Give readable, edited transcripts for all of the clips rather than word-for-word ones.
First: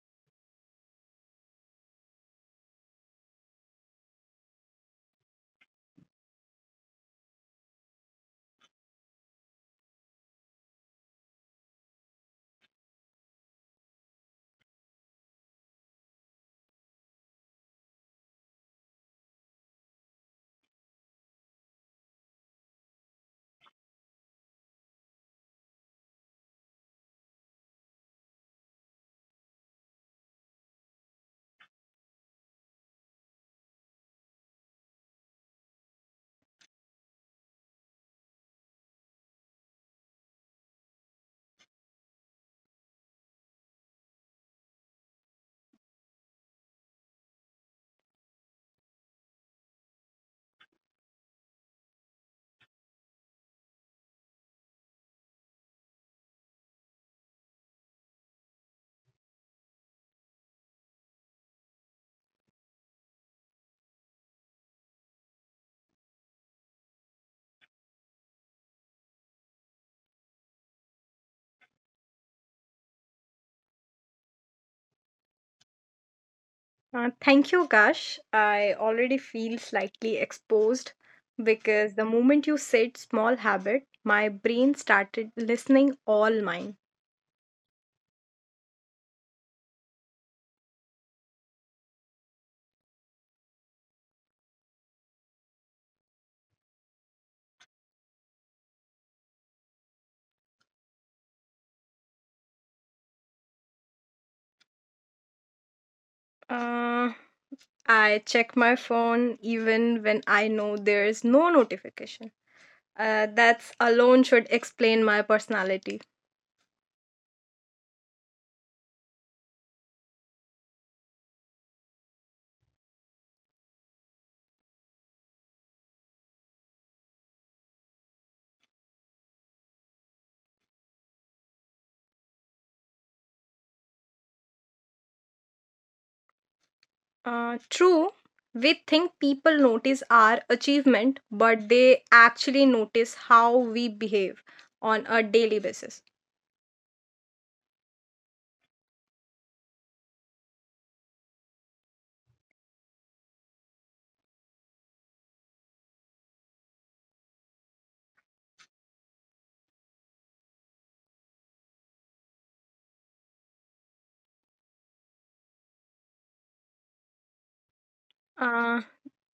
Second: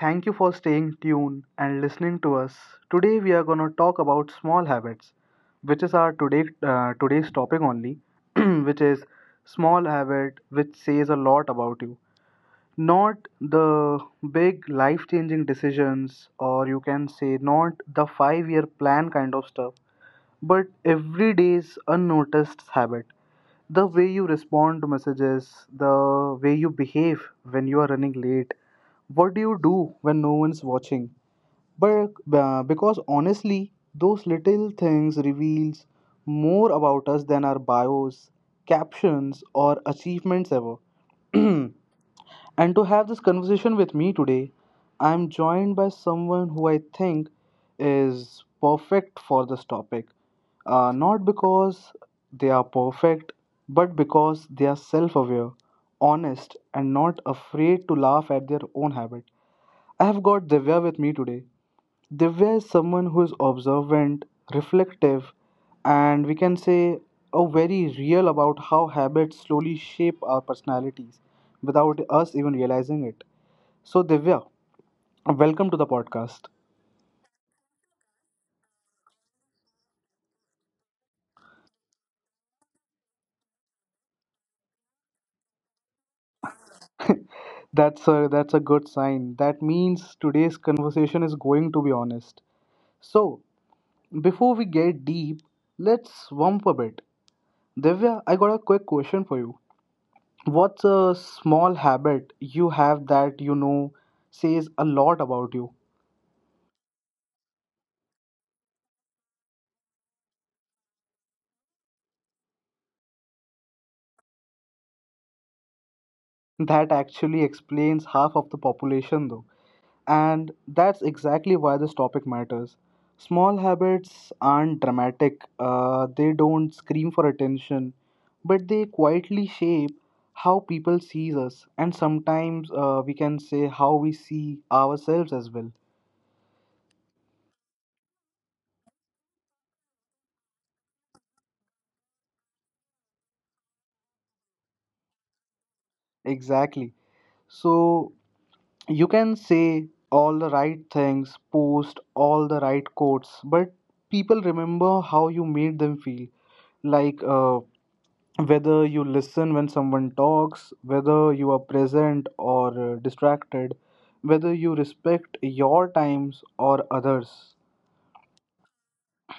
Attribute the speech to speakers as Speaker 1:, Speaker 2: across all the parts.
Speaker 1: thank you for staying tuned and listening to us. Today we are gonna talk about small habits, which is our today today's topic only, which is small habit, which says a lot about you. Not the big life-changing decisions, or you can say not the five-year plan kind of stuff, but every day's unnoticed habit, the way you respond to messages, the way you behave when you are running late, what do you do when no one's watching? But because honestly, those little things reveals more about us than our bios, captions, or achievements ever. And to have this conversation with me today, I'm joined by someone who I think is perfect for this topic. Not because they are perfect, but because they are self aware, honest, and not afraid to laugh at their own habit. I have got Divya with me today. Divya is someone who is observant, reflective, and we can say a very real about how habits slowly shape our personalities without us even realizing it. So Divya, welcome to the podcast.
Speaker 2: Thank you, Kash. I already feel slightly exposed because the moment you said small habit, my brain started listening all mine.
Speaker 1: That's a good sign. That means today's conversation is going to be honest. So before we get deep, let's warm up a bit. Divya, I got a quick question for you. What's a small habit you have that you know says a lot about you?
Speaker 2: Uh, I check my phone even when I know there is no notification. That's alone should explain my personality.
Speaker 1: That actually explains half of the population, though. And that's exactly why this topic matters. Small habits aren't dramatic, they don't scream for attention, but they quietly shape how people sees us, and sometimes we can say how we see ourselves as well.
Speaker 2: True, we think people notice our achievement, but they actually notice how we behave on a daily basis.
Speaker 1: Exactly. So, you can say all the right things, post all the right quotes, but people remember how you made them feel. Like whether you listen when someone talks, whether you are present or distracted, whether you respect your times or others.
Speaker 2: Uh,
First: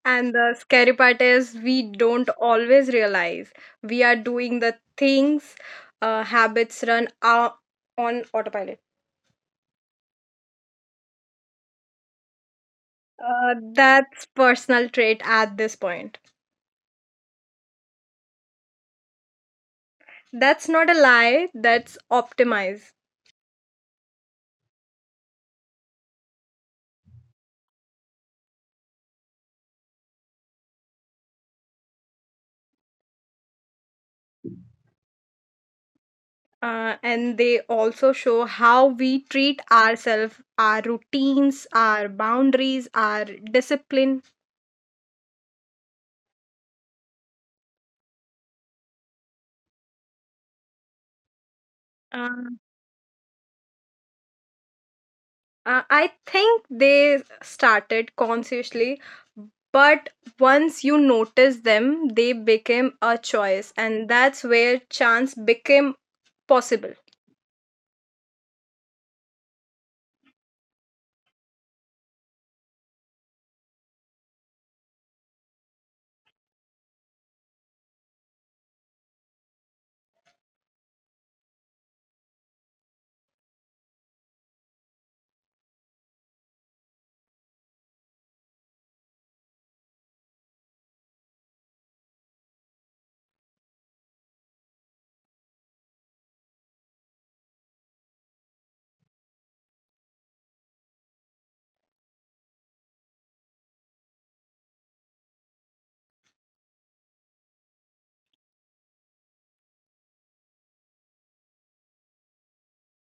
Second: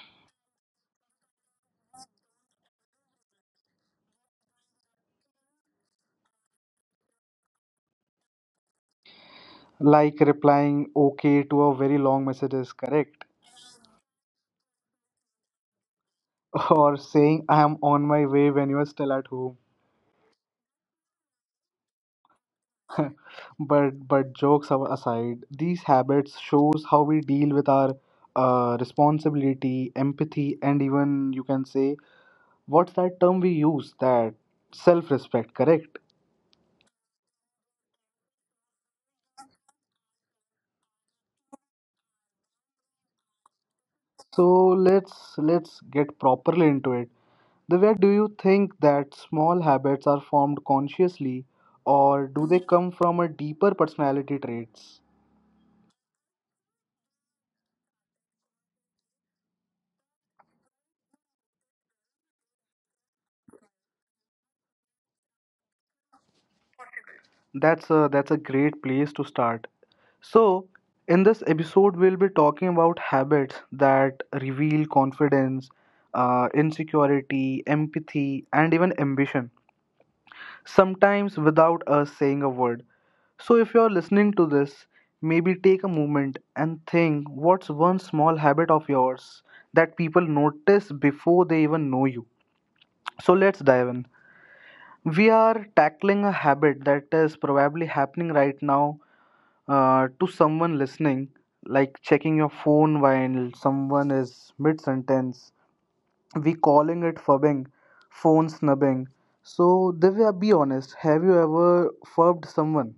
Speaker 2: and the scary part is we don't always realize we are doing the things habits run out on autopilot.
Speaker 1: Like replying okay to a very long message is correct,
Speaker 2: That's personal trait at this point.
Speaker 1: or saying I am on my way when you are still at home.
Speaker 2: That's not a lie, that's optimize.
Speaker 1: But jokes aside, these habits shows how we deal with our responsibility, empathy, and even you can say what's that term we use that self-respect, correct?
Speaker 2: And they also show how we treat ourselves, our routines, our boundaries, our discipline.
Speaker 1: So let's get properly into it. The way do you think that small habits are formed consciously, or do
Speaker 2: Uh,
Speaker 1: they come from a deeper personality traits?
Speaker 2: I think they started consciously, but once you notice them, they became a choice, and that's where chance became possible.
Speaker 1: That's a, great place to start. So, in this episode, we'll be talking about habits that reveal confidence, insecurity, empathy, and even ambition, sometimes without us saying a word. So, if you're listening to this, maybe take a moment and think what's one small habit of yours that people notice before they even know you. So, let's dive in. We are tackling a habit that is probably happening right now to someone listening, like checking your phone while someone is mid sentence, we calling it fubbing, phone snubbing. So, Divya, be honest. Have you ever fubbed someone?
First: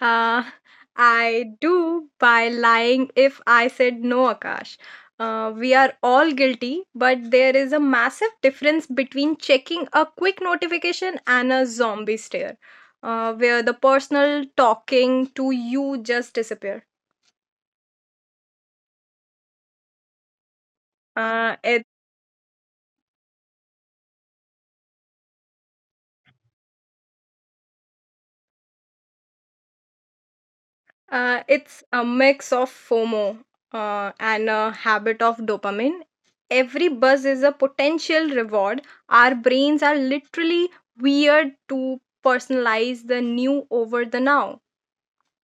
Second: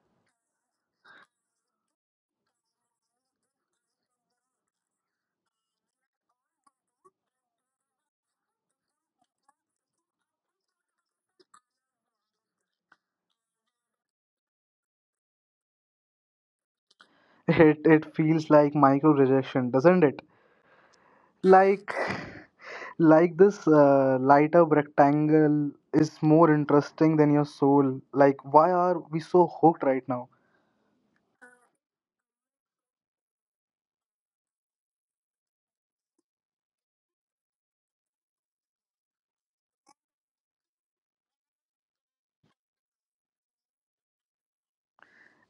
Speaker 2: Uh, I do by lying if I said no, Akash. We are all guilty, but there is a massive difference between checking a quick notification and a zombie stare, where the personal talking to you just disappear.
Speaker 1: It feels like micro rejection, doesn't it?
Speaker 2: Uh, it
Speaker 1: Like, like this light up rectangle is more interesting than your soul. Like, why are we so hooked right now?
Speaker 2: It's a mix of FOMO and a habit of dopamine. Every buzz is a potential reward. Our brains are literally weird to personalize the new over the now.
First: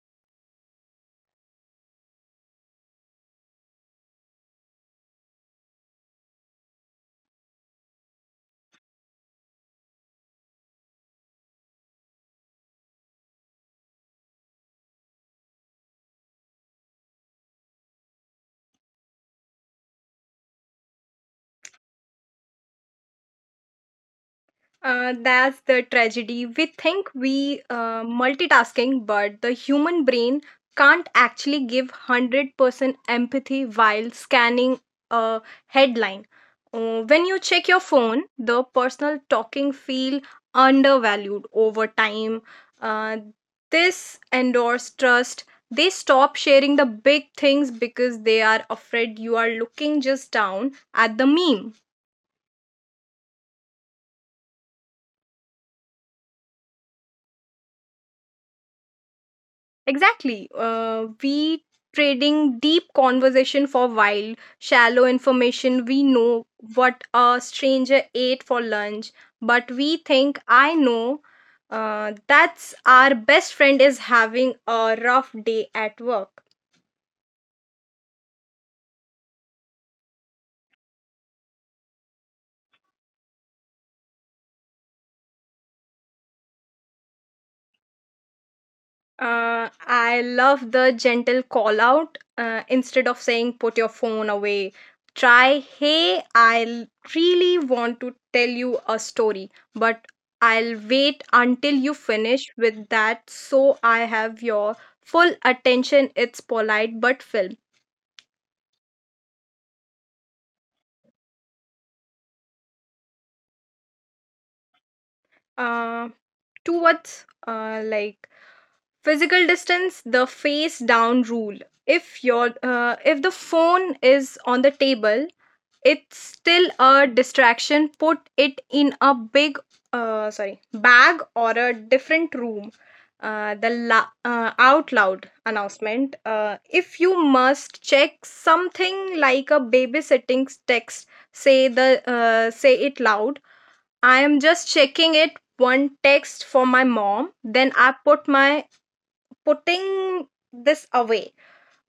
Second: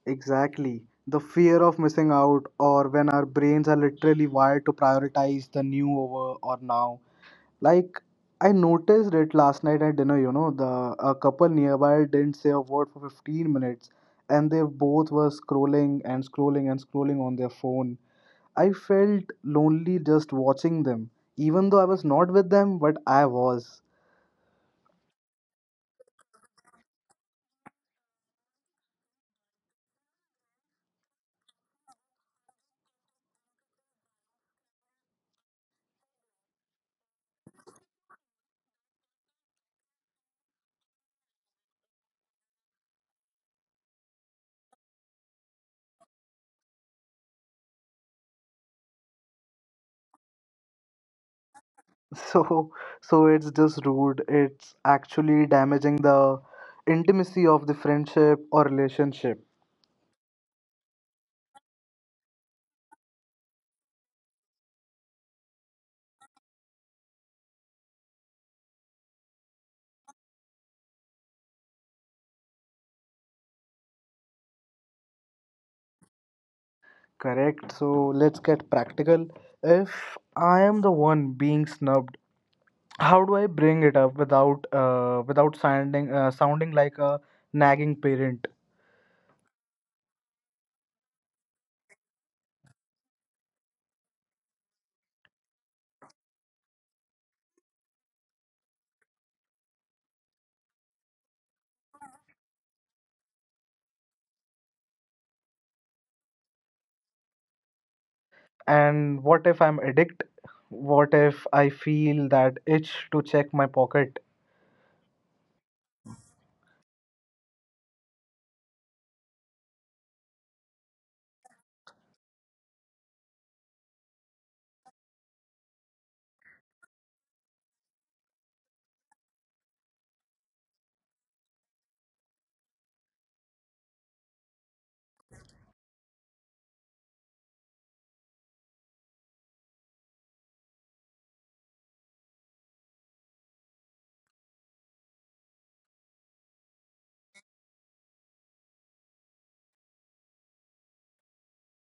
Speaker 1: Exactly. The fear of missing out, or when our brains are literally wired to prioritize the new over or now. Like, I noticed it last night at dinner, you know, the a couple nearby didn't say a word for 15 minutes, and they both were scrolling and scrolling and scrolling on their phone. I felt lonely just watching them, even though I was not with them, but I was.
Speaker 2: That's the tragedy. We think we multitasking, but the human brain can't actually give 100% empathy while scanning a headline. When you check your phone, the personal talking feel undervalued over time. Uh, this endorse trust. They stop sharing the big things because they are afraid you are looking just down at the meme.
Speaker 1: So so it's just rude, it's actually damaging the intimacy of the friendship or relationship.
Speaker 2: Exactly. We trading deep conversation for wild, shallow information. We know what a stranger ate for lunch, but we think I know. That's our best friend is having a rough day at work.
Speaker 1: Correct. So let's get practical. If I am the one being snubbed, how do I bring it up without without sounding sounding like a nagging parent?
Speaker 2: I love the gentle call out. Instead of saying, put your phone away, try, hey, really want to tell you a story, but I'll wait until you finish with that so I have your full attention. It's polite but firm.
Speaker 1: And what if I'm addict? What if I feel that itch to check my pocket?
Speaker 2: Uh, Towards like physical distance, the face down rule. If your if the phone is on the table, it's still a distraction. Put it in a big, sorry, bag or a different room. The out loud announcement. If you must check something like a babysitting text, say it loud. I am just checking it one text for my mom. Then I put my putting this away.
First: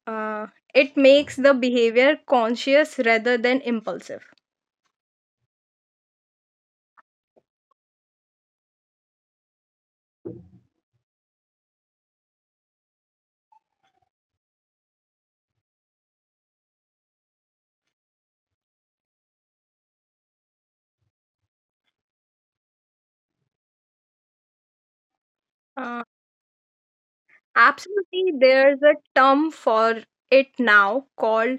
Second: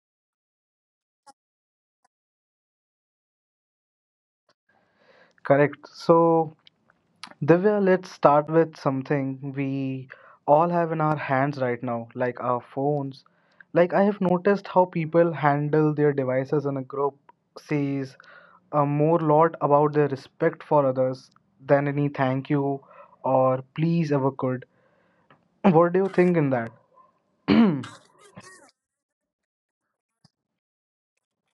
Speaker 2: Uh, it makes the behavior conscious rather than impulsive.
Speaker 1: Correct. So Divya, let's start with something we all have in our hands right now, like our phones. Like, I have noticed how people handle their devices in a group says a more lot about their respect for others than any thank you or please ever could. What do
Speaker 2: Uh,
Speaker 1: you think in that? Hmm.
Speaker 2: Absolutely, there's a term for it now called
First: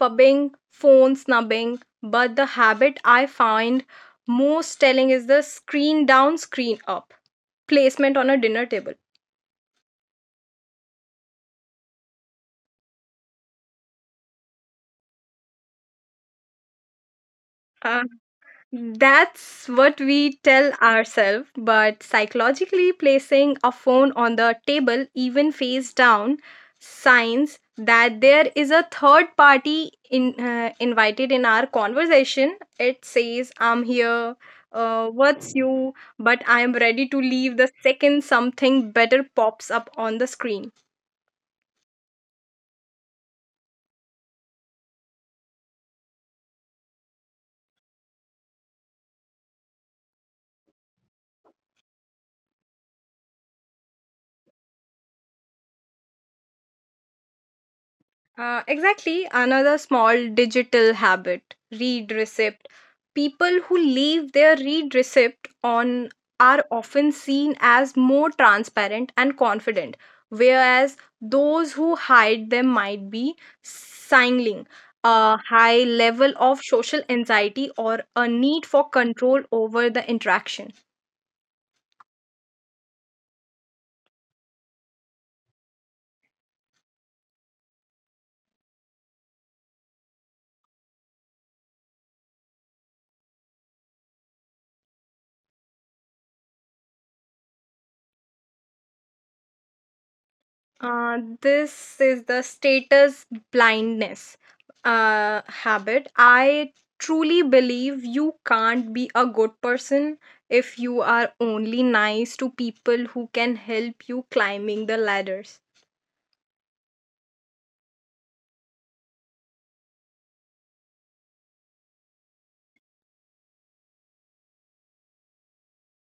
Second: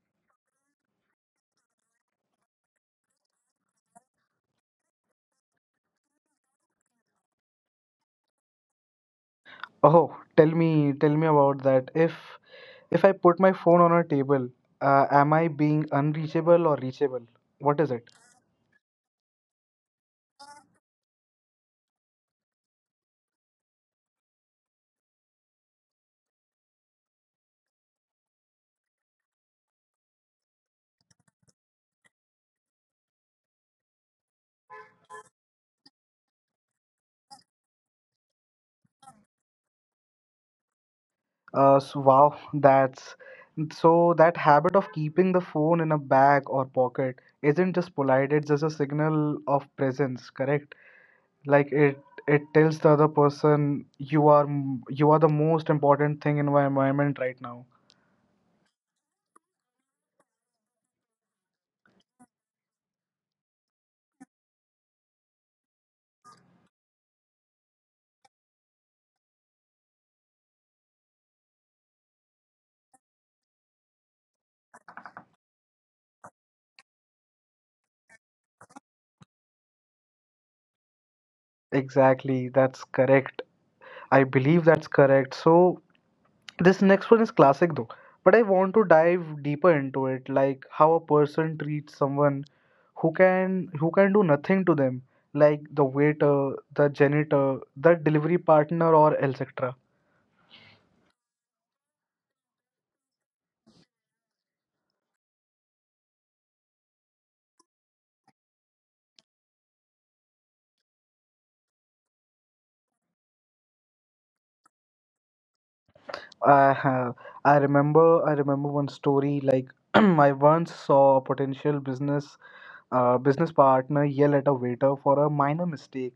Speaker 2: fubbing, phone snubbing, but the habit I find most telling is the screen down, screen up placement on a dinner table.
Speaker 1: Oh, tell me about that. If I put my phone on a table, am I being unreachable or reachable? What is
Speaker 2: Uh,
Speaker 1: it?
Speaker 2: That's what we tell ourselves, but psychologically placing a phone on the table, even face down, signs that there is a third party invited in our conversation. It says, I'm here, what's you, but I'm ready to leave the second something better pops up on the screen.
Speaker 1: So wow, that's so that habit of keeping the phone in a bag or pocket isn't just polite, it's just a signal of presence, correct? Like it tells the other person you are you are the most important thing in my environment right now.
Speaker 2: Exactly. Another small digital habit read receipt. People who leave their read receipt on are often seen as more transparent and confident, whereas those who hide them might be signaling a high level of social anxiety or a need for control over the interaction.
Speaker 1: Exactly, that's correct. I believe that's correct. So this next one is classic though, but I want to dive deeper into it, like how a person treats someone who can do nothing to them, like the waiter, the janitor, the delivery partner, or etc.
Speaker 2: This is the status blindness habit. I truly believe you can't be a good person if you are only nice to people who can help you climbing the ladders.
Speaker 1: Uh, I remember one story like I once saw a potential business business partner yell at a waiter for a minor mistake,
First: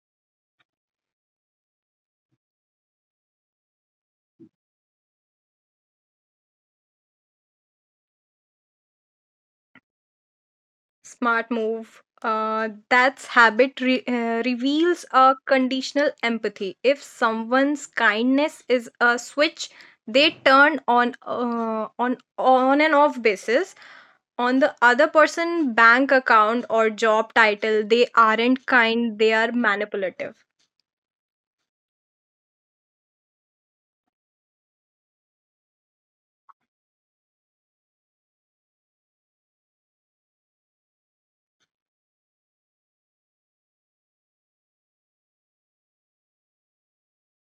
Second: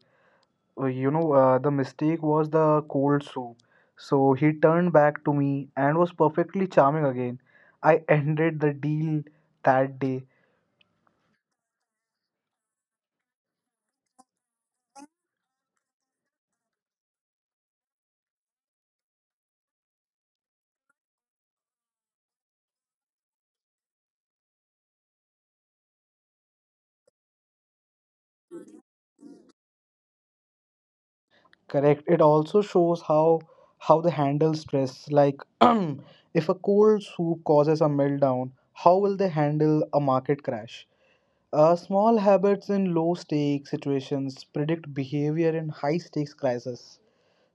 Speaker 1: you know, the mistake was the cold soup. So he turned back to me and was perfectly charming again. I ended the deal that day.
Speaker 2: Smart move. That's habit reveals a conditional empathy. If someone's kindness is a switch, they turn on on and off basis on the other person bank account or job title, they aren't kind, they are manipulative.
Speaker 1: Correct. It also shows how they handle stress. Like, if a cold soup causes a meltdown, how will they handle a market crash? Small habits in low stake situations predict behavior in high stakes crisis.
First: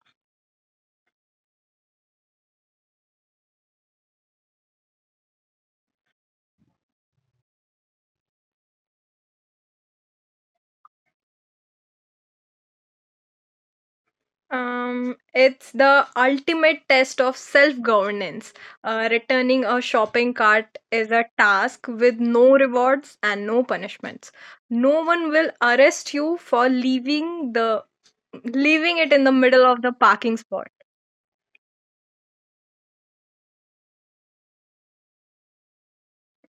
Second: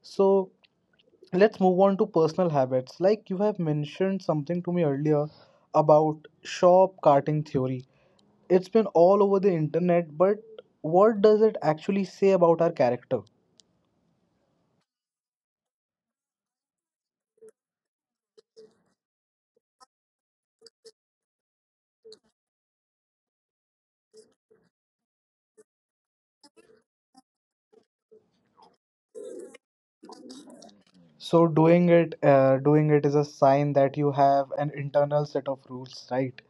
Speaker 1: So let's move on to personal habits, like you have mentioned something to me earlier about shop carting theory. It's been all over the internet, but what does it actually say about our character?
Speaker 2: It's the ultimate test of self governance. Returning a shopping cart is a task with no rewards and no punishments. No one will arrest you for leaving it in the middle of the parking spot.
Speaker 1: So doing it is a sign that you have an internal set of rules, right?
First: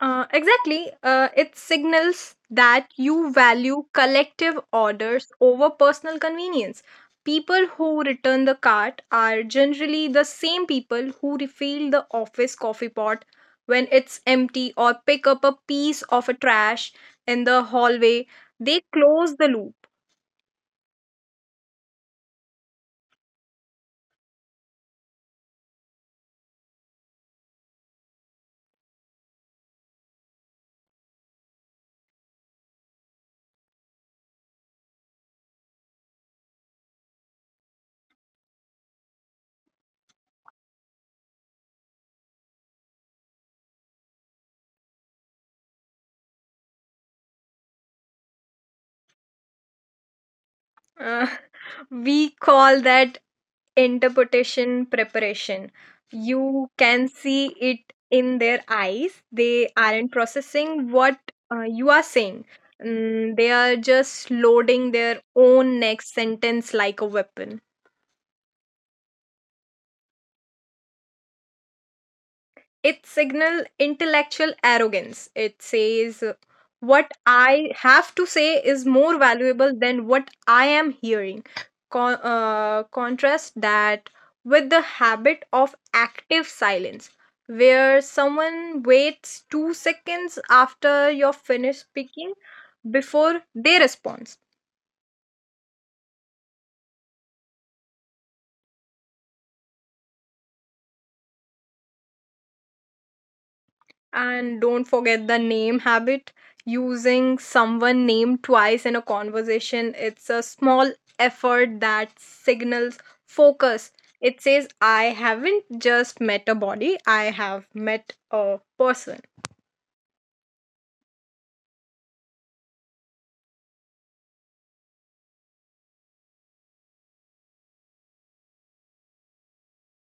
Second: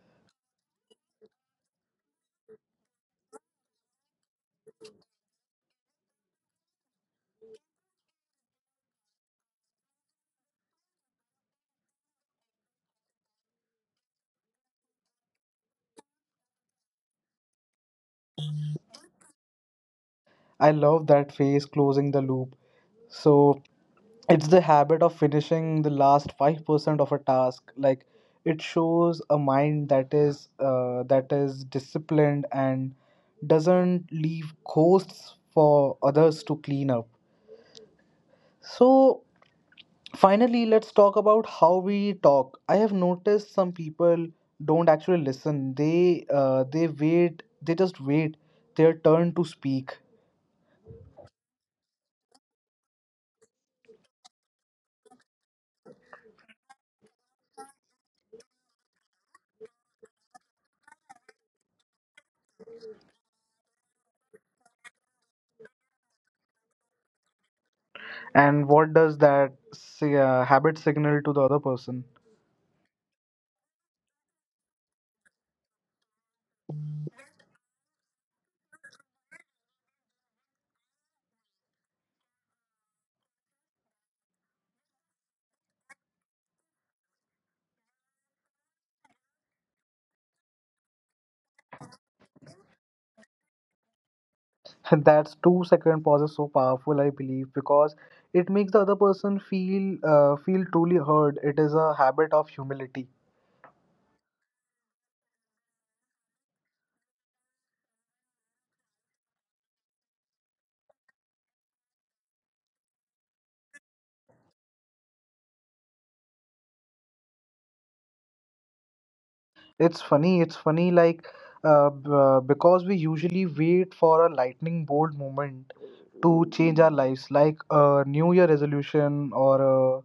Speaker 2: Exactly. It signals that you value collective orders over personal convenience. People who return the cart are generally the same people who refill the office coffee pot when it's empty or pick up a piece of a trash in the hallway. They close the loop.
Speaker 1: I love that phrase closing the loop. So it's the habit of finishing the last 5% of a task. Like it shows a mind that is disciplined and doesn't leave ghosts for others to clean up. So finally, let's talk about how we talk. I have noticed some people don't actually listen. They wait. They just wait their turn to speak.
Speaker 2: Uh, we call that interpretation preparation. You can see it in their eyes, they aren't processing what you are saying. Mm, they are just loading their own next sentence like a weapon.
Speaker 1: And what does that say, habit signal to the other person?
Speaker 2: It signal intellectual arrogance. It says, what I have to say is more valuable than what I am hearing. Contrast that with the habit of active silence, where someone waits 2 seconds after you're finished speaking before they respond.
Speaker 1: And that's two-second pause is so powerful, I believe, because it makes the other person feel feel truly heard. It is a habit of humility.
Speaker 2: And don't forget the name habit. Using someone name twice in a conversation, it's a small effort that signals focus. It says, I haven't just met a body, I have met a person.
Speaker 1: It's funny. It's funny, like because we usually wait for a lightning bolt moment to change our lives, like a New Year resolution or a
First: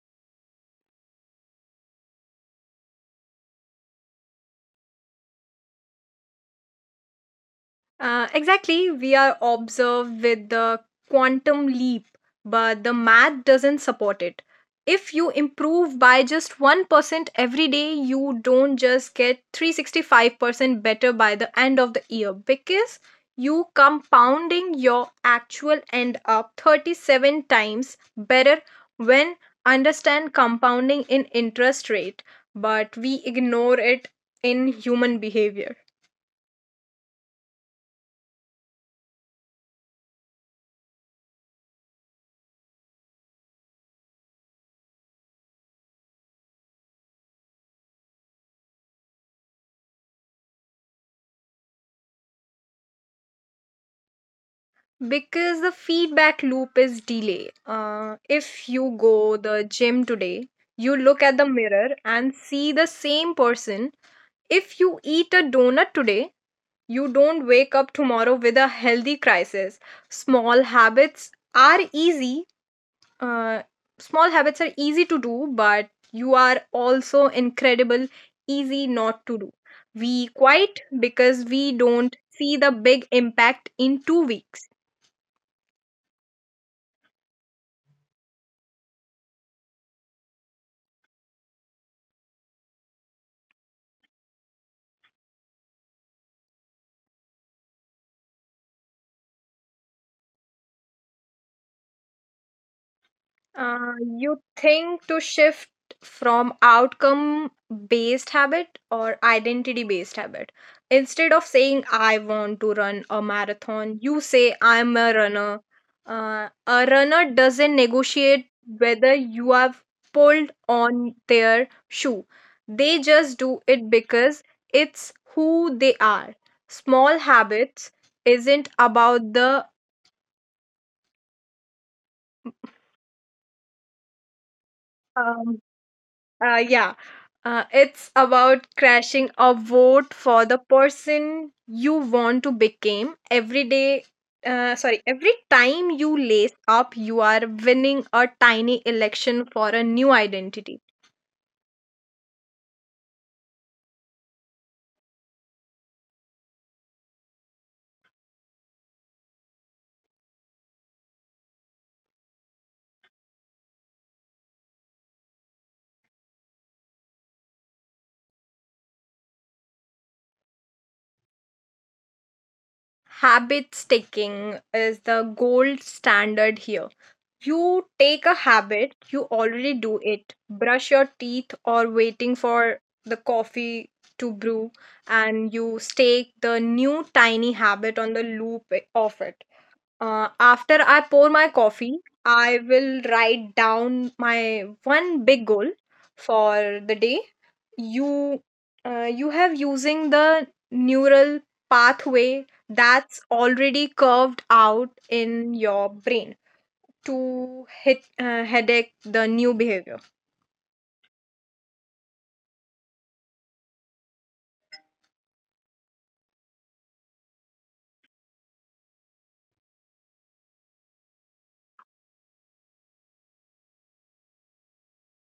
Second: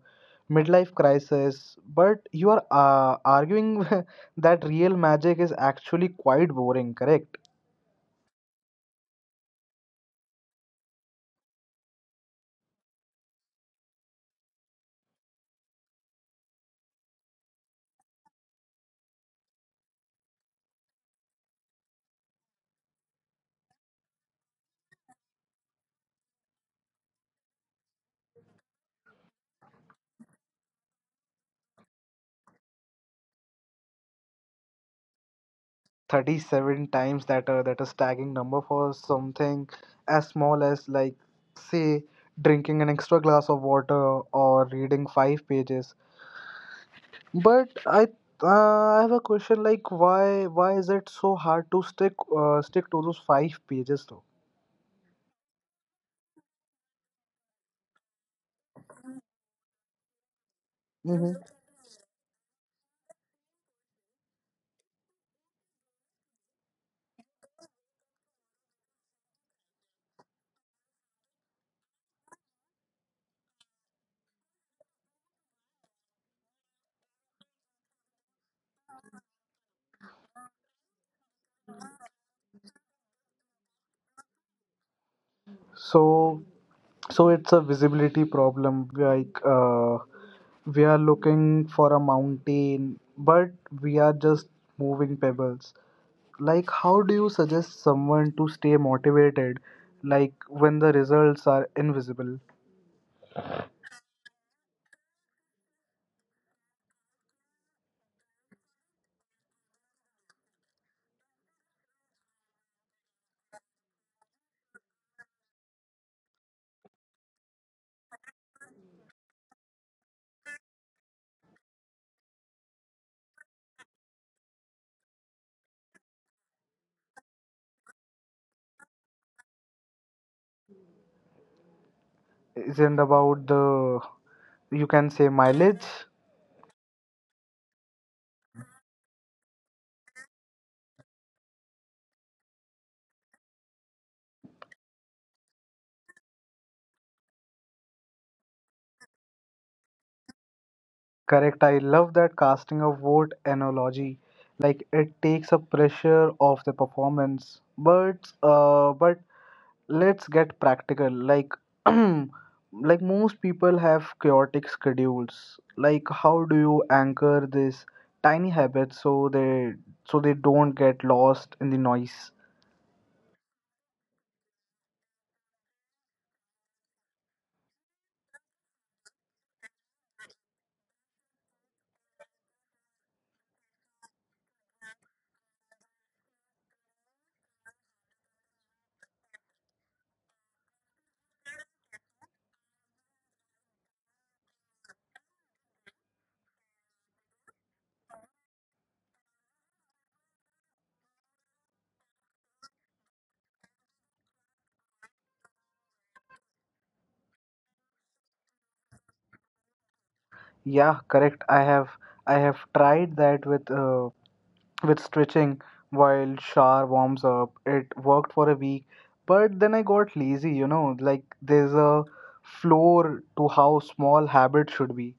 Speaker 1: midlife crisis. But you are arguing that real magic is actually quite boring, correct?
Speaker 2: Exactly, we are observed with the quantum leap, but the math doesn't support it. If you improve by just 1% every day, you don't just get 365% better by the end of the year because you compounding your actual end up 37 times better when understand compounding in interest rate, but we ignore it in human behavior.
Speaker 1: 37 times, that that a staggering number for something as small as like say drinking an extra glass of water or reading five pages. But I have a question, like why is it so hard to stick stick to those five pages
Speaker 2: Because the feedback loop is delay. If you go the gym today, you look at
Speaker 1: though?
Speaker 2: the mirror and see the same person. If you eat a donut today, you don't wake up tomorrow with a healthy crisis. small habits are easy uh, Small habits are easy to do, but you are also incredible easy not to do. We quite because we don't see the big impact in 2 weeks.
Speaker 1: So so it's a visibility problem. Like we are looking for a mountain, but we are just moving pebbles. Like how do you suggest someone to stay motivated? Like when the results are invisible,
Speaker 2: You think to shift from outcome based habit or identity based habit. Instead of saying I want to run a marathon, you say I'm a runner. A runner doesn't negotiate whether you have pulled on their shoe. They just do it because it's who they are. Small habits isn't about the
Speaker 1: isn't about the you can say
Speaker 2: um,
Speaker 1: mileage.
Speaker 2: Yeah, it's about crashing a vote for the person you want to become every day. Sorry, every time you lace up, you are winning a tiny election for a new identity.
Speaker 1: Correct. I love that casting a vote analogy. Like it takes a pressure off the performance, but but let's get practical, like like most people have chaotic schedules. Like how do you anchor this tiny habits so they don't get lost in the noise?
Speaker 2: Habit sticking is the gold standard here. You take a habit, you already do it. Brush your teeth or waiting for the coffee to brew, and you stake the new tiny habit on the loop of it. After I pour my coffee, I will write down my one big goal for the day. You, you have using the neural pathway that's already curved out in your brain to hit, headache the new behavior.
Speaker 1: Yeah, correct. I have I have tried that with stretching while shower warms up. It worked for a week, but then I got lazy, you know, like there's a floor to how small habits should be.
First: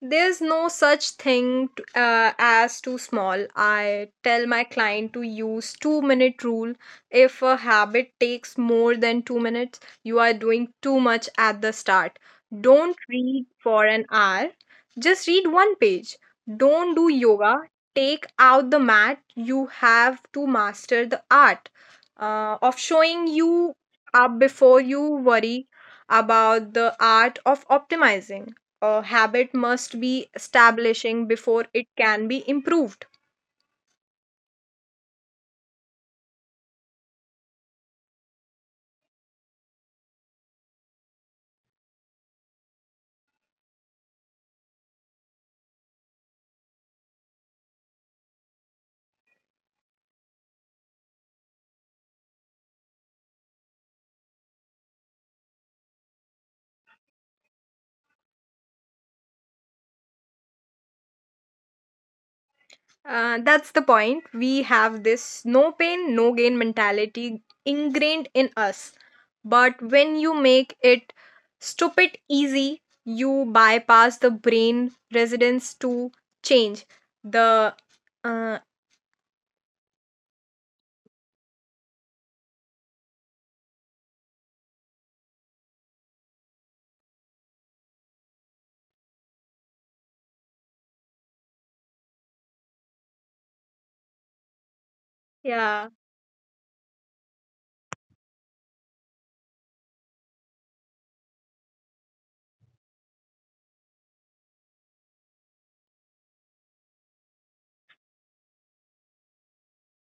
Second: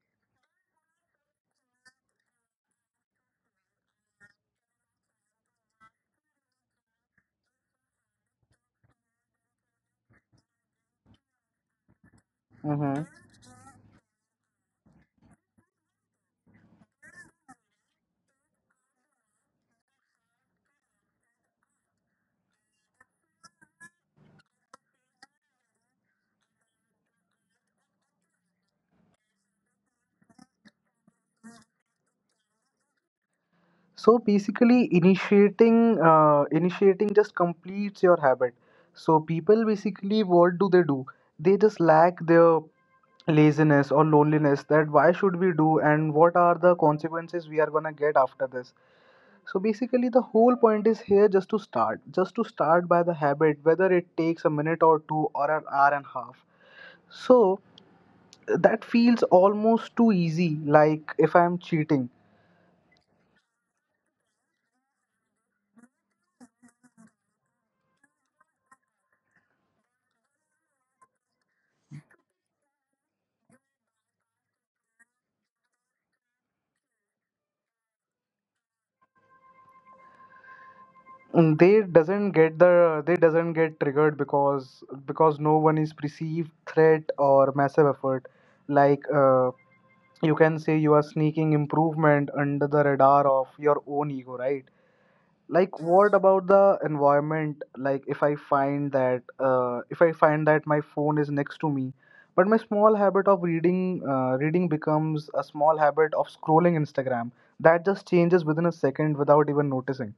Speaker 2: There's no such thing as too small. I tell my client to use 2-minute rule. If a habit takes more than 2 minutes, you are doing too much at the start. Don't
Speaker 1: Mm-hmm.
Speaker 2: read for an hour. Just read one page. Don't do yoga. Take out the mat. You have to master the art of showing you up before you worry about the art of optimizing. A habit must be establishing before it can be improved.
Speaker 1: So basically, initiating just completes your habit. So people basically, what do? They just lack their laziness or loneliness. That why should we do, and what are the consequences we are gonna get after this? So basically, the whole point is here just to start by the habit, whether it takes a minute or two or an hour and a half. So that feels almost too easy, like if I'm cheating.
Speaker 2: That's the point. We have this no pain, no gain mentality ingrained in us. But when you make it stupid easy, you bypass the brain residence to change. The uh,
Speaker 1: Mm, they doesn't get they doesn't get triggered because no one is perceived threat or massive effort, like you can say you are sneaking improvement under the radar of your own ego, right? Like
Speaker 2: yeah.
Speaker 1: what about the environment? Like if I find that if I find that my phone is next to me but my small habit of reading reading becomes a small habit of scrolling instagram, that just changes within a second without even noticing.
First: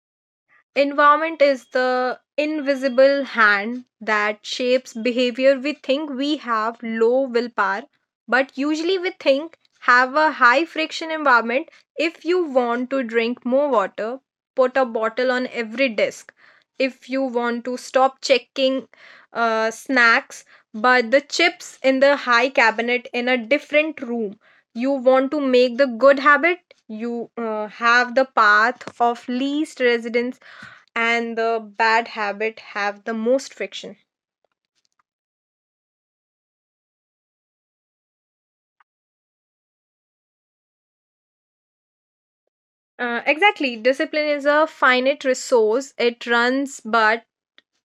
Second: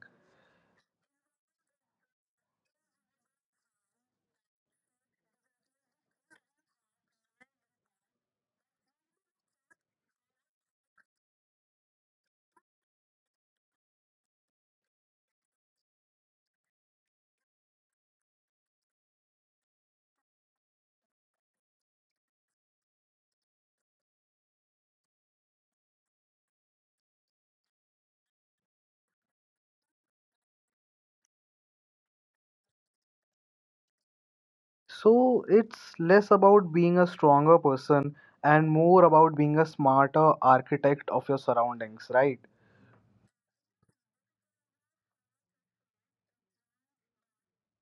Speaker 2: Environment is the invisible hand that shapes behavior. We think we have low willpower, but usually we think have a high friction environment. If you want to drink more water, put a bottle on every desk. If you want to stop checking snacks, but the chips in the high cabinet in a different room. You want to make the good habit. You have the path of least resistance and the bad habit have the most friction.
Speaker 1: So it's less about being a stronger person and more about being a smarter architect of your surroundings, right?
Speaker 2: Exactly. Discipline is a finite resource. It runs but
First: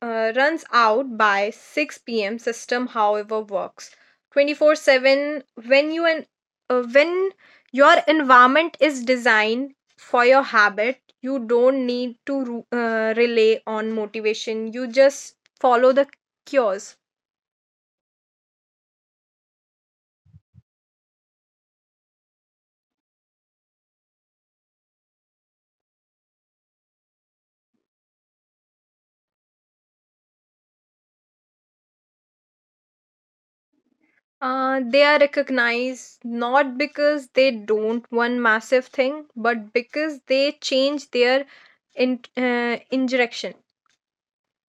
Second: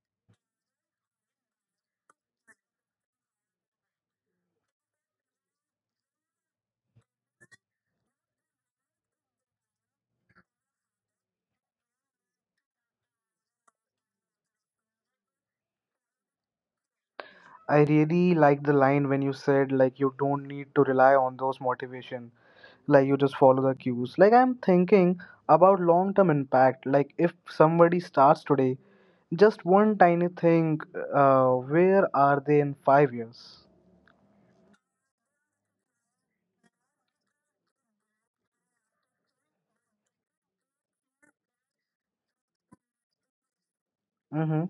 Speaker 2: uh, runs out by 6 p.m. System however works 24/7 when you and when your environment is designed for your habit, you don't need to rely on motivation, you just follow the cures.
Speaker 1: I really like the line when you said, like, you don't need to rely on those motivation, like you just follow the cues. Like I'm thinking about long-term impact, like if somebody starts today, just one tiny thing, where are they in 5 years?
Speaker 2: They are recognized not because they don't one massive thing, but because they change their injection.
Speaker 1: Mm-hmm.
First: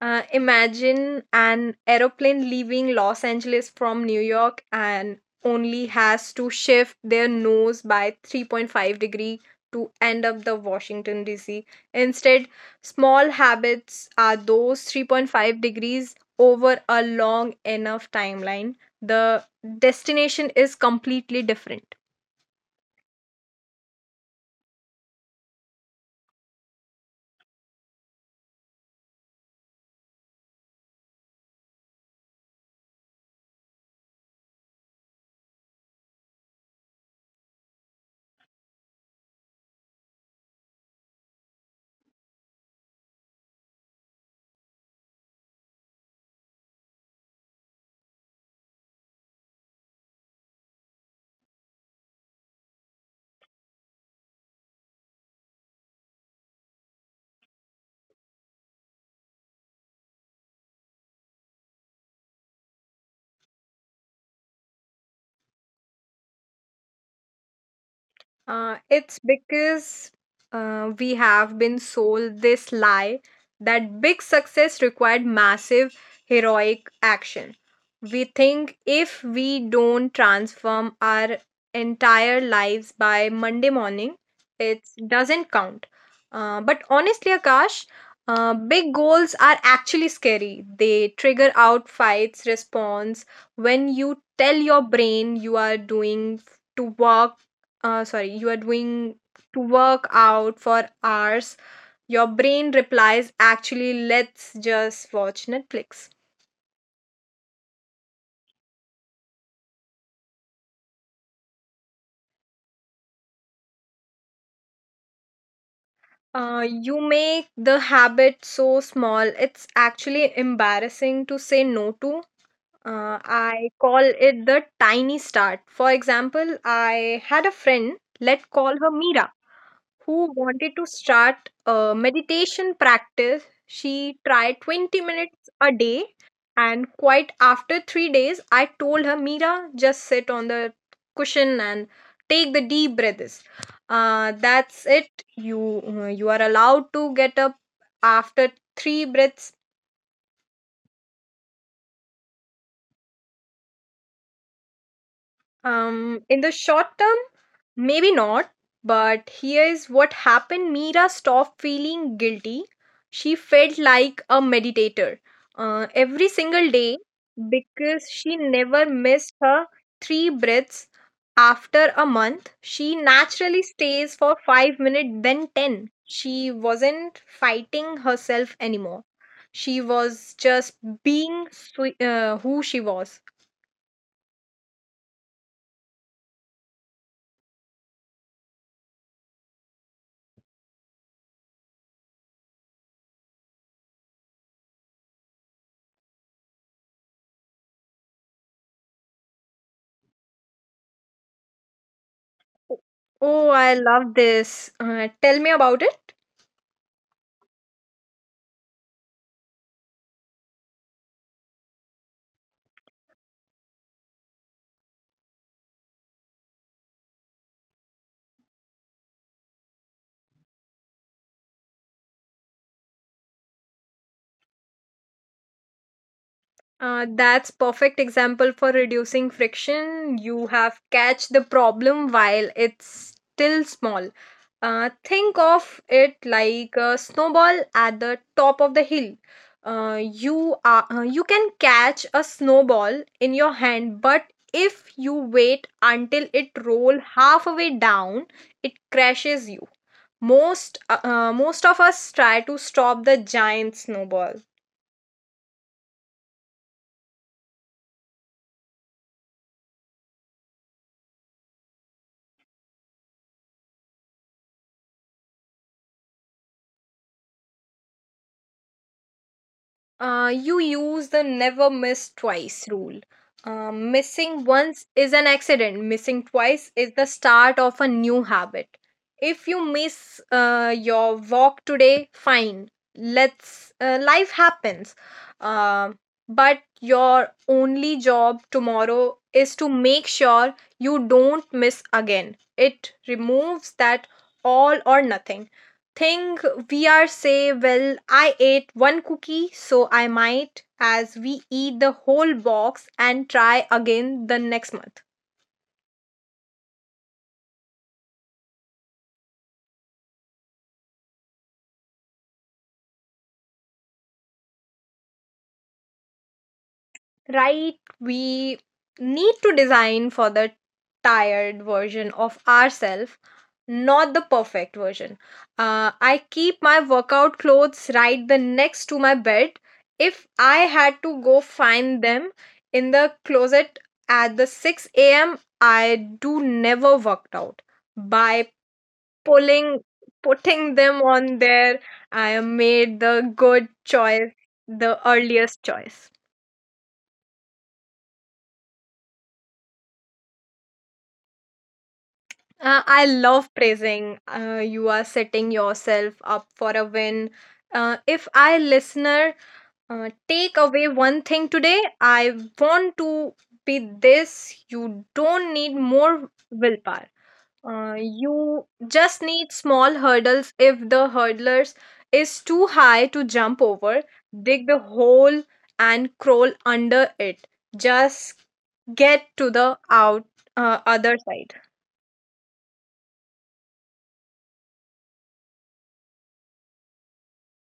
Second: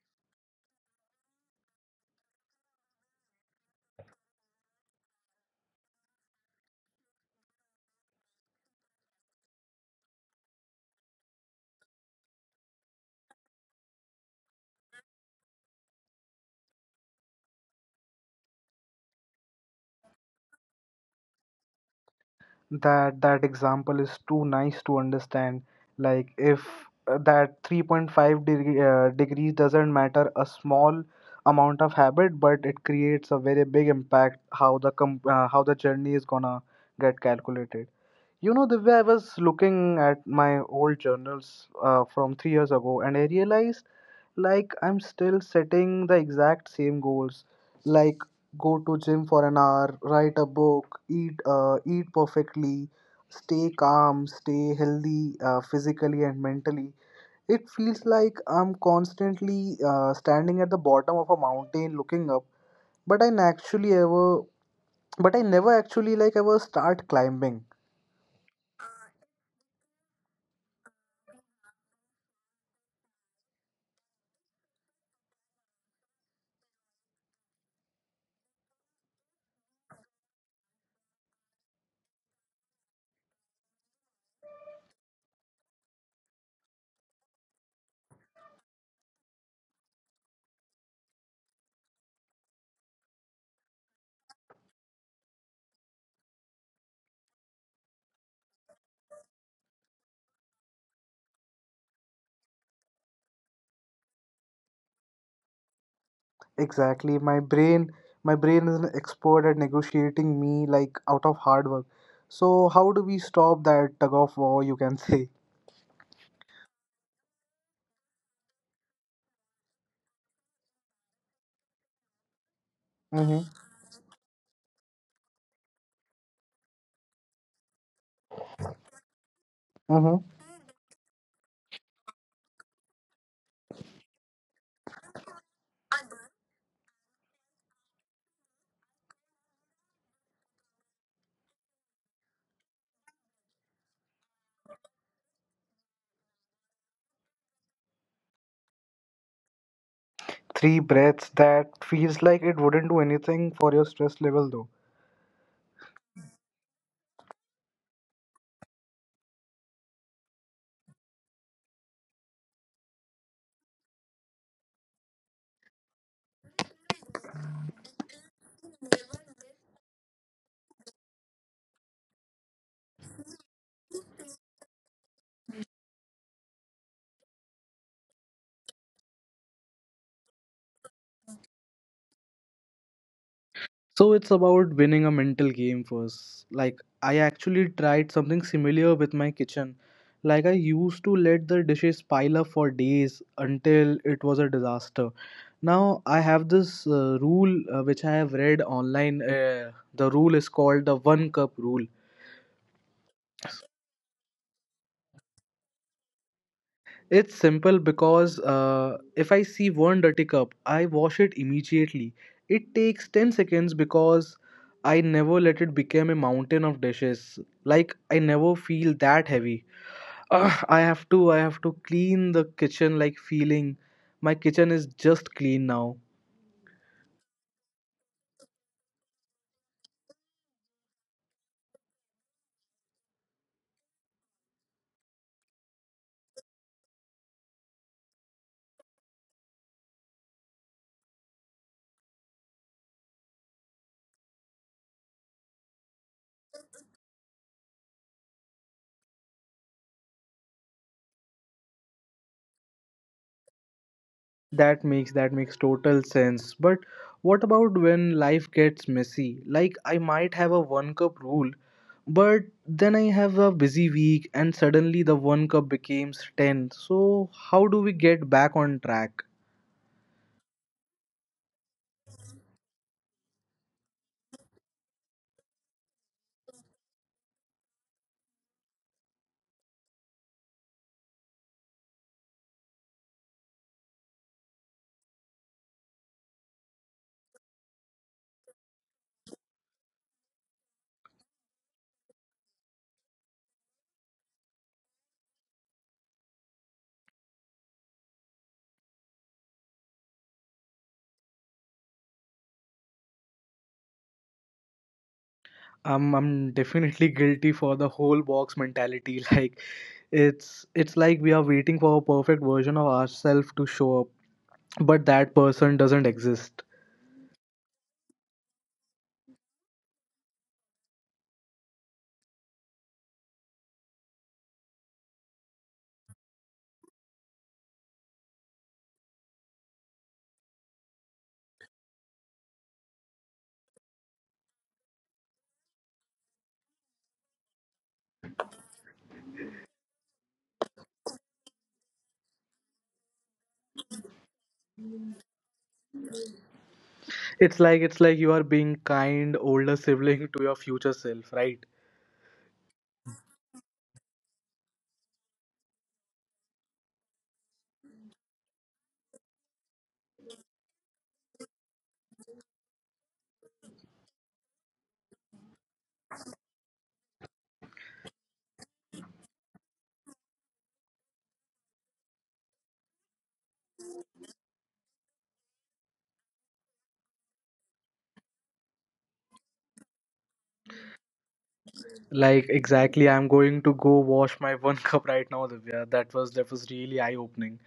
Speaker 2: Imagine an aeroplane leaving Los Angeles from New York and only has to shift their nose by 3.5 degree to end up the Washington DC. Instead, small habits are those 3.5 degrees over a long enough timeline. The destination is completely different.
Speaker 1: That example is too nice to understand, like if that 3.5 degree degrees doesn't matter, a small amount of habit, but it creates a very big impact how the how the journey is gonna get calculated. You know, the way I was looking at my old journals from 3 years ago, and I realized like I'm still setting the exact same goals, like go to gym for an hour, write a book, eat perfectly, stay calm, stay healthy, physically and mentally. It feels like I'm constantly standing at the bottom of a mountain looking up, but I actually ever but I never actually like ever start climbing.
Speaker 2: It's because we have been sold this lie that big success required massive heroic action. We think if we don't transform our entire lives by Monday morning, it doesn't count. But honestly, Akash, big goals are actually scary. They trigger out fights response when you tell your brain you are doing to work sorry, you are doing to work out for hours, your brain replies, actually, let's just watch Netflix.
Speaker 1: Exactly. My brain is an expert at negotiating me like out of hard work. So how do we stop that tug of war, you can say?
Speaker 2: You make the habit so small, it's actually embarrassing to say no to.
Speaker 1: Mm-hmm.
Speaker 2: I call it the tiny start. For example, I had a friend, let's call her Mira,
Speaker 1: Mm-hmm.
Speaker 2: who wanted to start a meditation practice. She tried 20 minutes a day, and quite after 3 days, I told her, Mira, just sit on the cushion and take the deep breaths. That's it. You are allowed to get up after three breaths.
Speaker 1: Three breaths, that feels like it wouldn't do anything for your stress level though.
Speaker 2: In the short term, maybe not, but here is what happened. Mira stopped feeling guilty. She felt like a meditator every single day because she never missed her three breaths. After a month, she naturally stays for 5 minutes, then 10. She wasn't fighting herself anymore. She was just who she was.
Speaker 1: So it's about winning a mental game first. Like I actually tried something similar with my kitchen. Like I used to let the dishes pile up for days until it was a disaster. Now I have this rule which I have read online. The rule is called the one cup rule.
Speaker 2: Oh, I love this. Tell me about it.
Speaker 1: It's simple because if I see one dirty cup, I wash it immediately. It takes 10 seconds because I never let it become a mountain of dishes. Like, I never feel that heavy. Ugh, I have to clean the kitchen like feeling my kitchen is just clean now.
Speaker 2: That's perfect example for reducing friction. You have catch the problem while it's still small. Think of it like a snowball at the top of the hill. You can catch a snowball in your hand, but if you wait until it roll halfway down, it crashes you. Most of us try to stop the giant snowball.
Speaker 1: That makes total sense. But what about when life gets messy? Like I might have a one cup rule, but then I have a busy week and suddenly the one cup becomes 10. So how do we get back on track?
Speaker 2: You use the never miss twice rule. Missing once is an accident, missing twice is the start of a new habit. If you miss your walk today, fine. Let's life happens. Uh, but your only job tomorrow is to make sure you don't miss again. It removes that all or nothing think we are say, well, I ate one cookie so I might as we eat the whole box and try again the next month.
Speaker 1: I'm definitely guilty for the whole box mentality. Like it's like we are waiting for a perfect version of ourselves to show up, but that person doesn't exist.
Speaker 2: Right, we need to design for the tired version of ourselves, not the perfect version. I keep my workout clothes right the next to my bed. If I had to go find them in the closet at the 6 a.m, I do never worked out. By pulling putting them on there, I made the good choice, the earliest choice.
Speaker 1: It's like you are being kind older sibling to your future self, right?
Speaker 2: I love praising. You are setting yourself up for a win. If I, listener, take away one thing today, I want to be this. You don't need more willpower. You just need small hurdles. If the hurdlers is too high to jump over, dig the hole and crawl under it. Just get to the out other side.
Speaker 1: Like exactly, I'm going to go wash my one cup right now, Divya. That was really eye-opening.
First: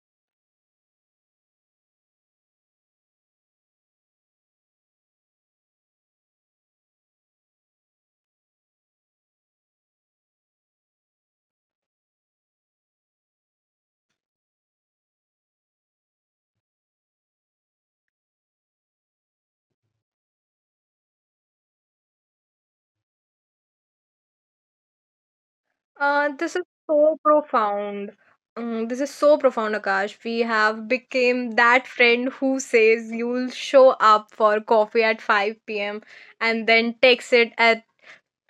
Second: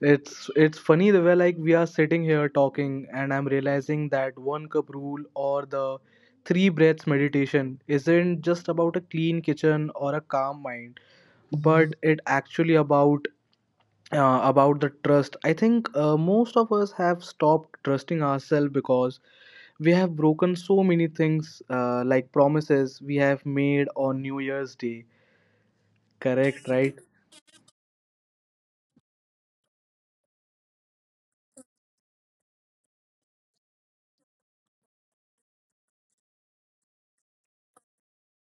Speaker 1: It's funny, Divya, like we are sitting here talking, and I'm realizing that one cup rule or the three breaths meditation isn't just about a clean kitchen or a calm mind, but it actually about the trust. I think most of us have stopped trusting ourselves because we have broken so many things like promises we have made on New Year's Day.
Speaker 2: This is
Speaker 1: Correct, right?
Speaker 2: so profound. Mm, this is so profound, Akash. We have became that friend who says you'll show up for coffee at 5 p.m. and then texts it at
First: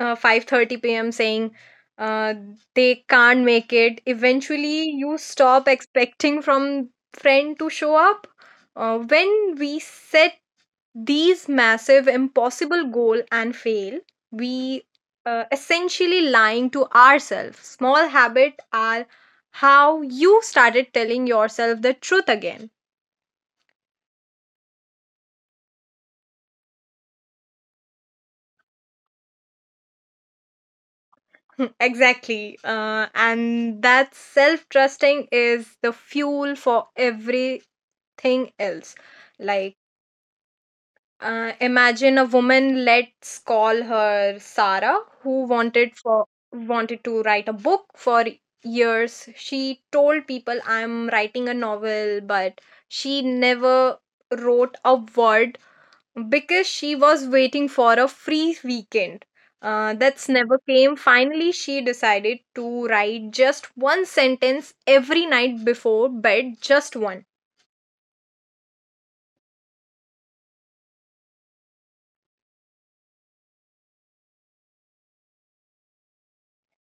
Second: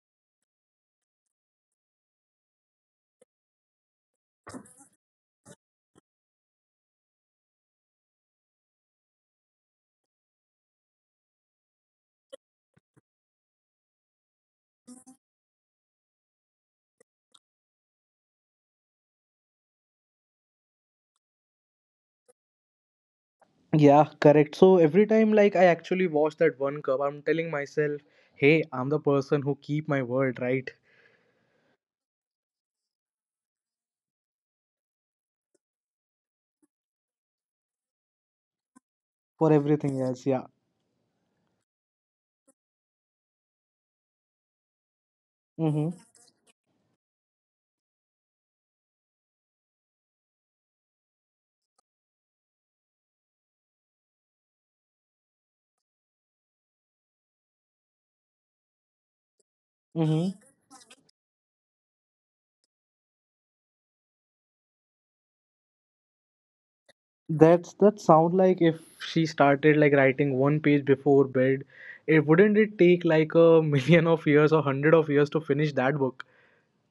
Speaker 2: 5:30 p.m. saying uh, they can't make it. Eventually, you stop expecting from friend to show up. When we set these massive impossible goal and fail, we essentially lying to ourselves. Small habit are how you started telling yourself the truth again.
Speaker 1: Yeah, correct. So every time, like I actually watch that one cup, I'm telling myself, hey, I'm the person who keep my word, right?
Speaker 2: Exactly, and that self trusting is the fuel for everything else.
Speaker 1: For
Speaker 2: Like,
Speaker 1: everything else, yeah.
Speaker 2: Imagine a woman, let's call her Sarah, who
Speaker 1: Mm-hmm.
Speaker 2: wanted for wanted to write a book for years. She told people, "I'm writing a novel," but she never wrote a word because she was waiting for a free weekend. That's
Speaker 1: Mm-hmm.
Speaker 2: never came. Finally, she decided to write just one sentence every night before bed, just one.
Speaker 1: That's that sound like, if she started like writing one page before bed, it wouldn't it take like a million of years or hundred of years to finish that book?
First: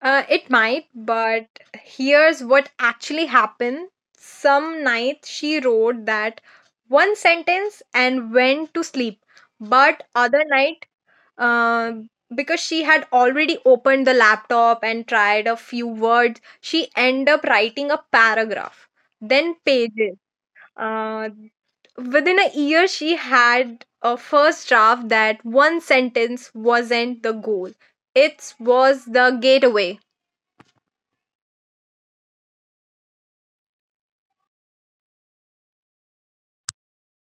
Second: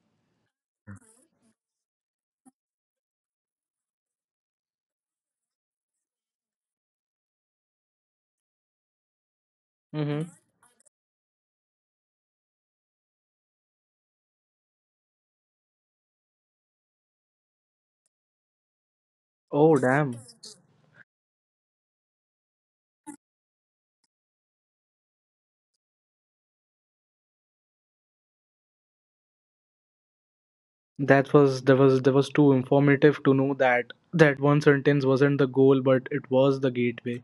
Speaker 2: It might, but here's what actually happened. Some night she wrote that one sentence and went to sleep, but
Speaker 1: Mm-hmm.
Speaker 2: other night, uh, because she had already opened the laptop and tried a few words, she ended up writing a paragraph, then
Speaker 1: Oh damn.
Speaker 2: pages. Uh, Within a year, she had a first draft. That one sentence wasn't the goal, it was the gateway.
Speaker 1: That was too informative to know that that one sentence wasn't the goal but it was the gateway.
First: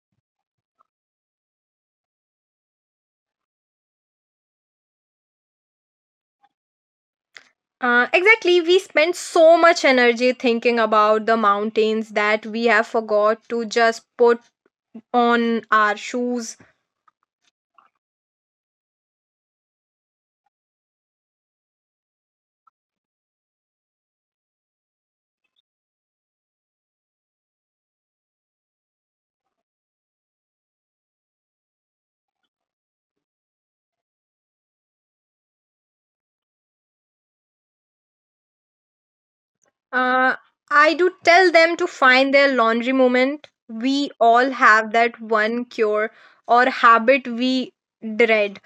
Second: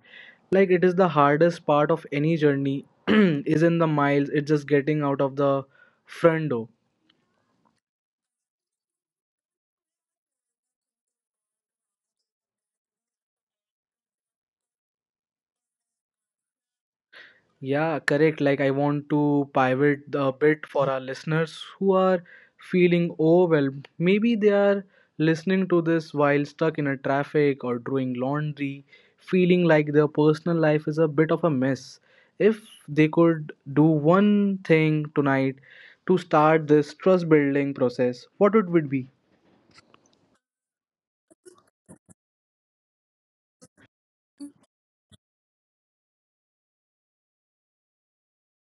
Speaker 1: Like it is the hardest part of any journey is in the miles, it's just getting out of the front door.
Speaker 2: Exactly, we spend so much energy thinking about the mountains that we have forgot to just put on our shoes.
Speaker 1: Yeah, correct. Like I want to pivot a bit for our listeners who are feeling overwhelmed. Maybe they are listening to this while stuck in a traffic or doing laundry, feeling like their personal life is a bit of a mess. If they could do one thing tonight to start this trust building process, what would it be?
Speaker 2: Uh, I do tell them to find their laundry moment. We all have that one cure or habit we dread.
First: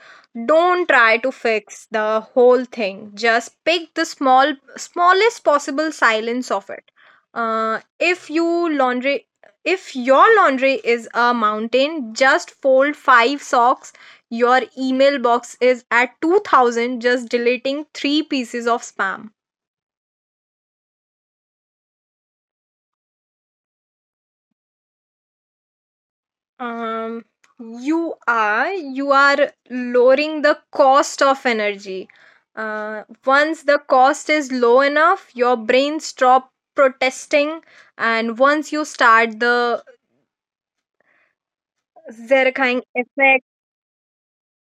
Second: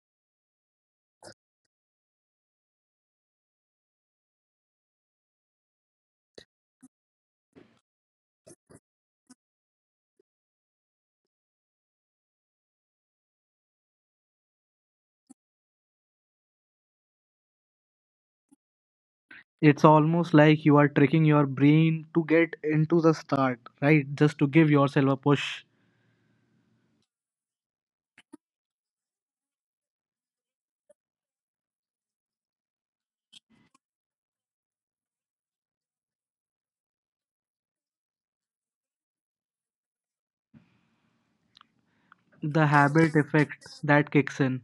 Speaker 2: Don't try to fix the whole thing. Just pick the small, smallest possible silence of it. Uh, if you laundry, if your laundry is a mountain, just fold five socks. Your email box is at 2000, just deleting three pieces of spam.
Speaker 1: It's almost like you are tricking your brain to get into the start, right? Just to give yourself a push.
Speaker 2: Um, you are lowering the cost of energy. Once the cost is low enough, your brain stop protesting, and once you start the
Speaker 1: The
Speaker 2: Zerkang
Speaker 1: habit
Speaker 2: effect,
Speaker 1: effect that kicks in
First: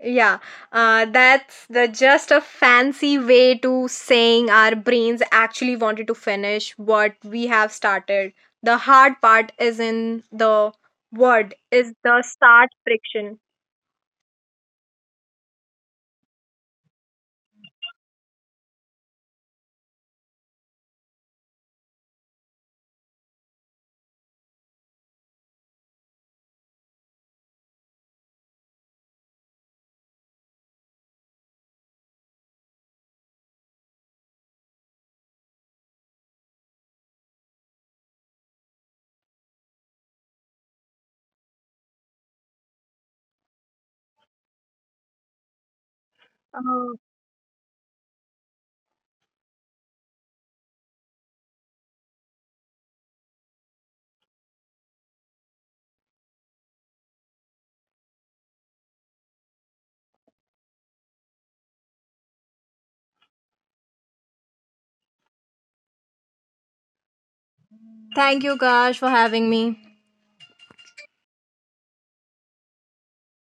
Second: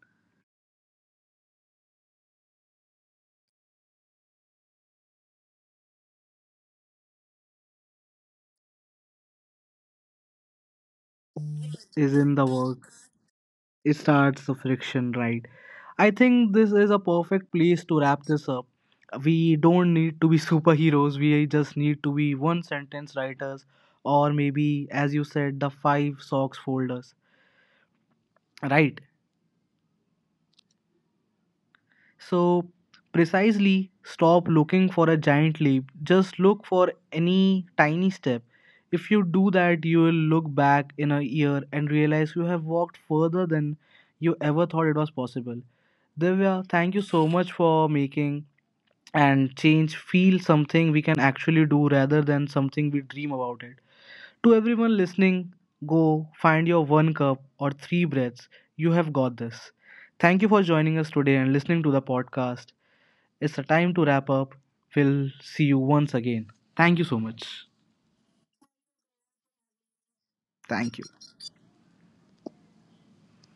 Speaker 2: yeah, that's the just a fancy way to saying our brains actually wanted to finish what we have started. The hard part is in the word is
Speaker 1: is
Speaker 2: the
Speaker 1: in the
Speaker 2: start
Speaker 1: work.
Speaker 2: friction.
Speaker 1: It starts the friction, right? I think this is a perfect place to wrap this up. We don't need to be superheroes, we just need to be one sentence writers, or maybe, as you said, the five socks folders, right? So, precisely stop looking for a giant leap. Just look for any tiny step. If you do that, you will look back in a year and realize you have walked further than you ever thought it was possible. Divya, thank you so much for making and change feel something we can actually do rather than something we dream about it. To everyone listening, go find your one cup or three breaths. You have got this. Thank you for joining us today and listening to the podcast. It's the time to wrap up. We'll see you once again. Thank you so much.
Speaker 2: Thank you, Kash, for having me.
Speaker 1: Thank you.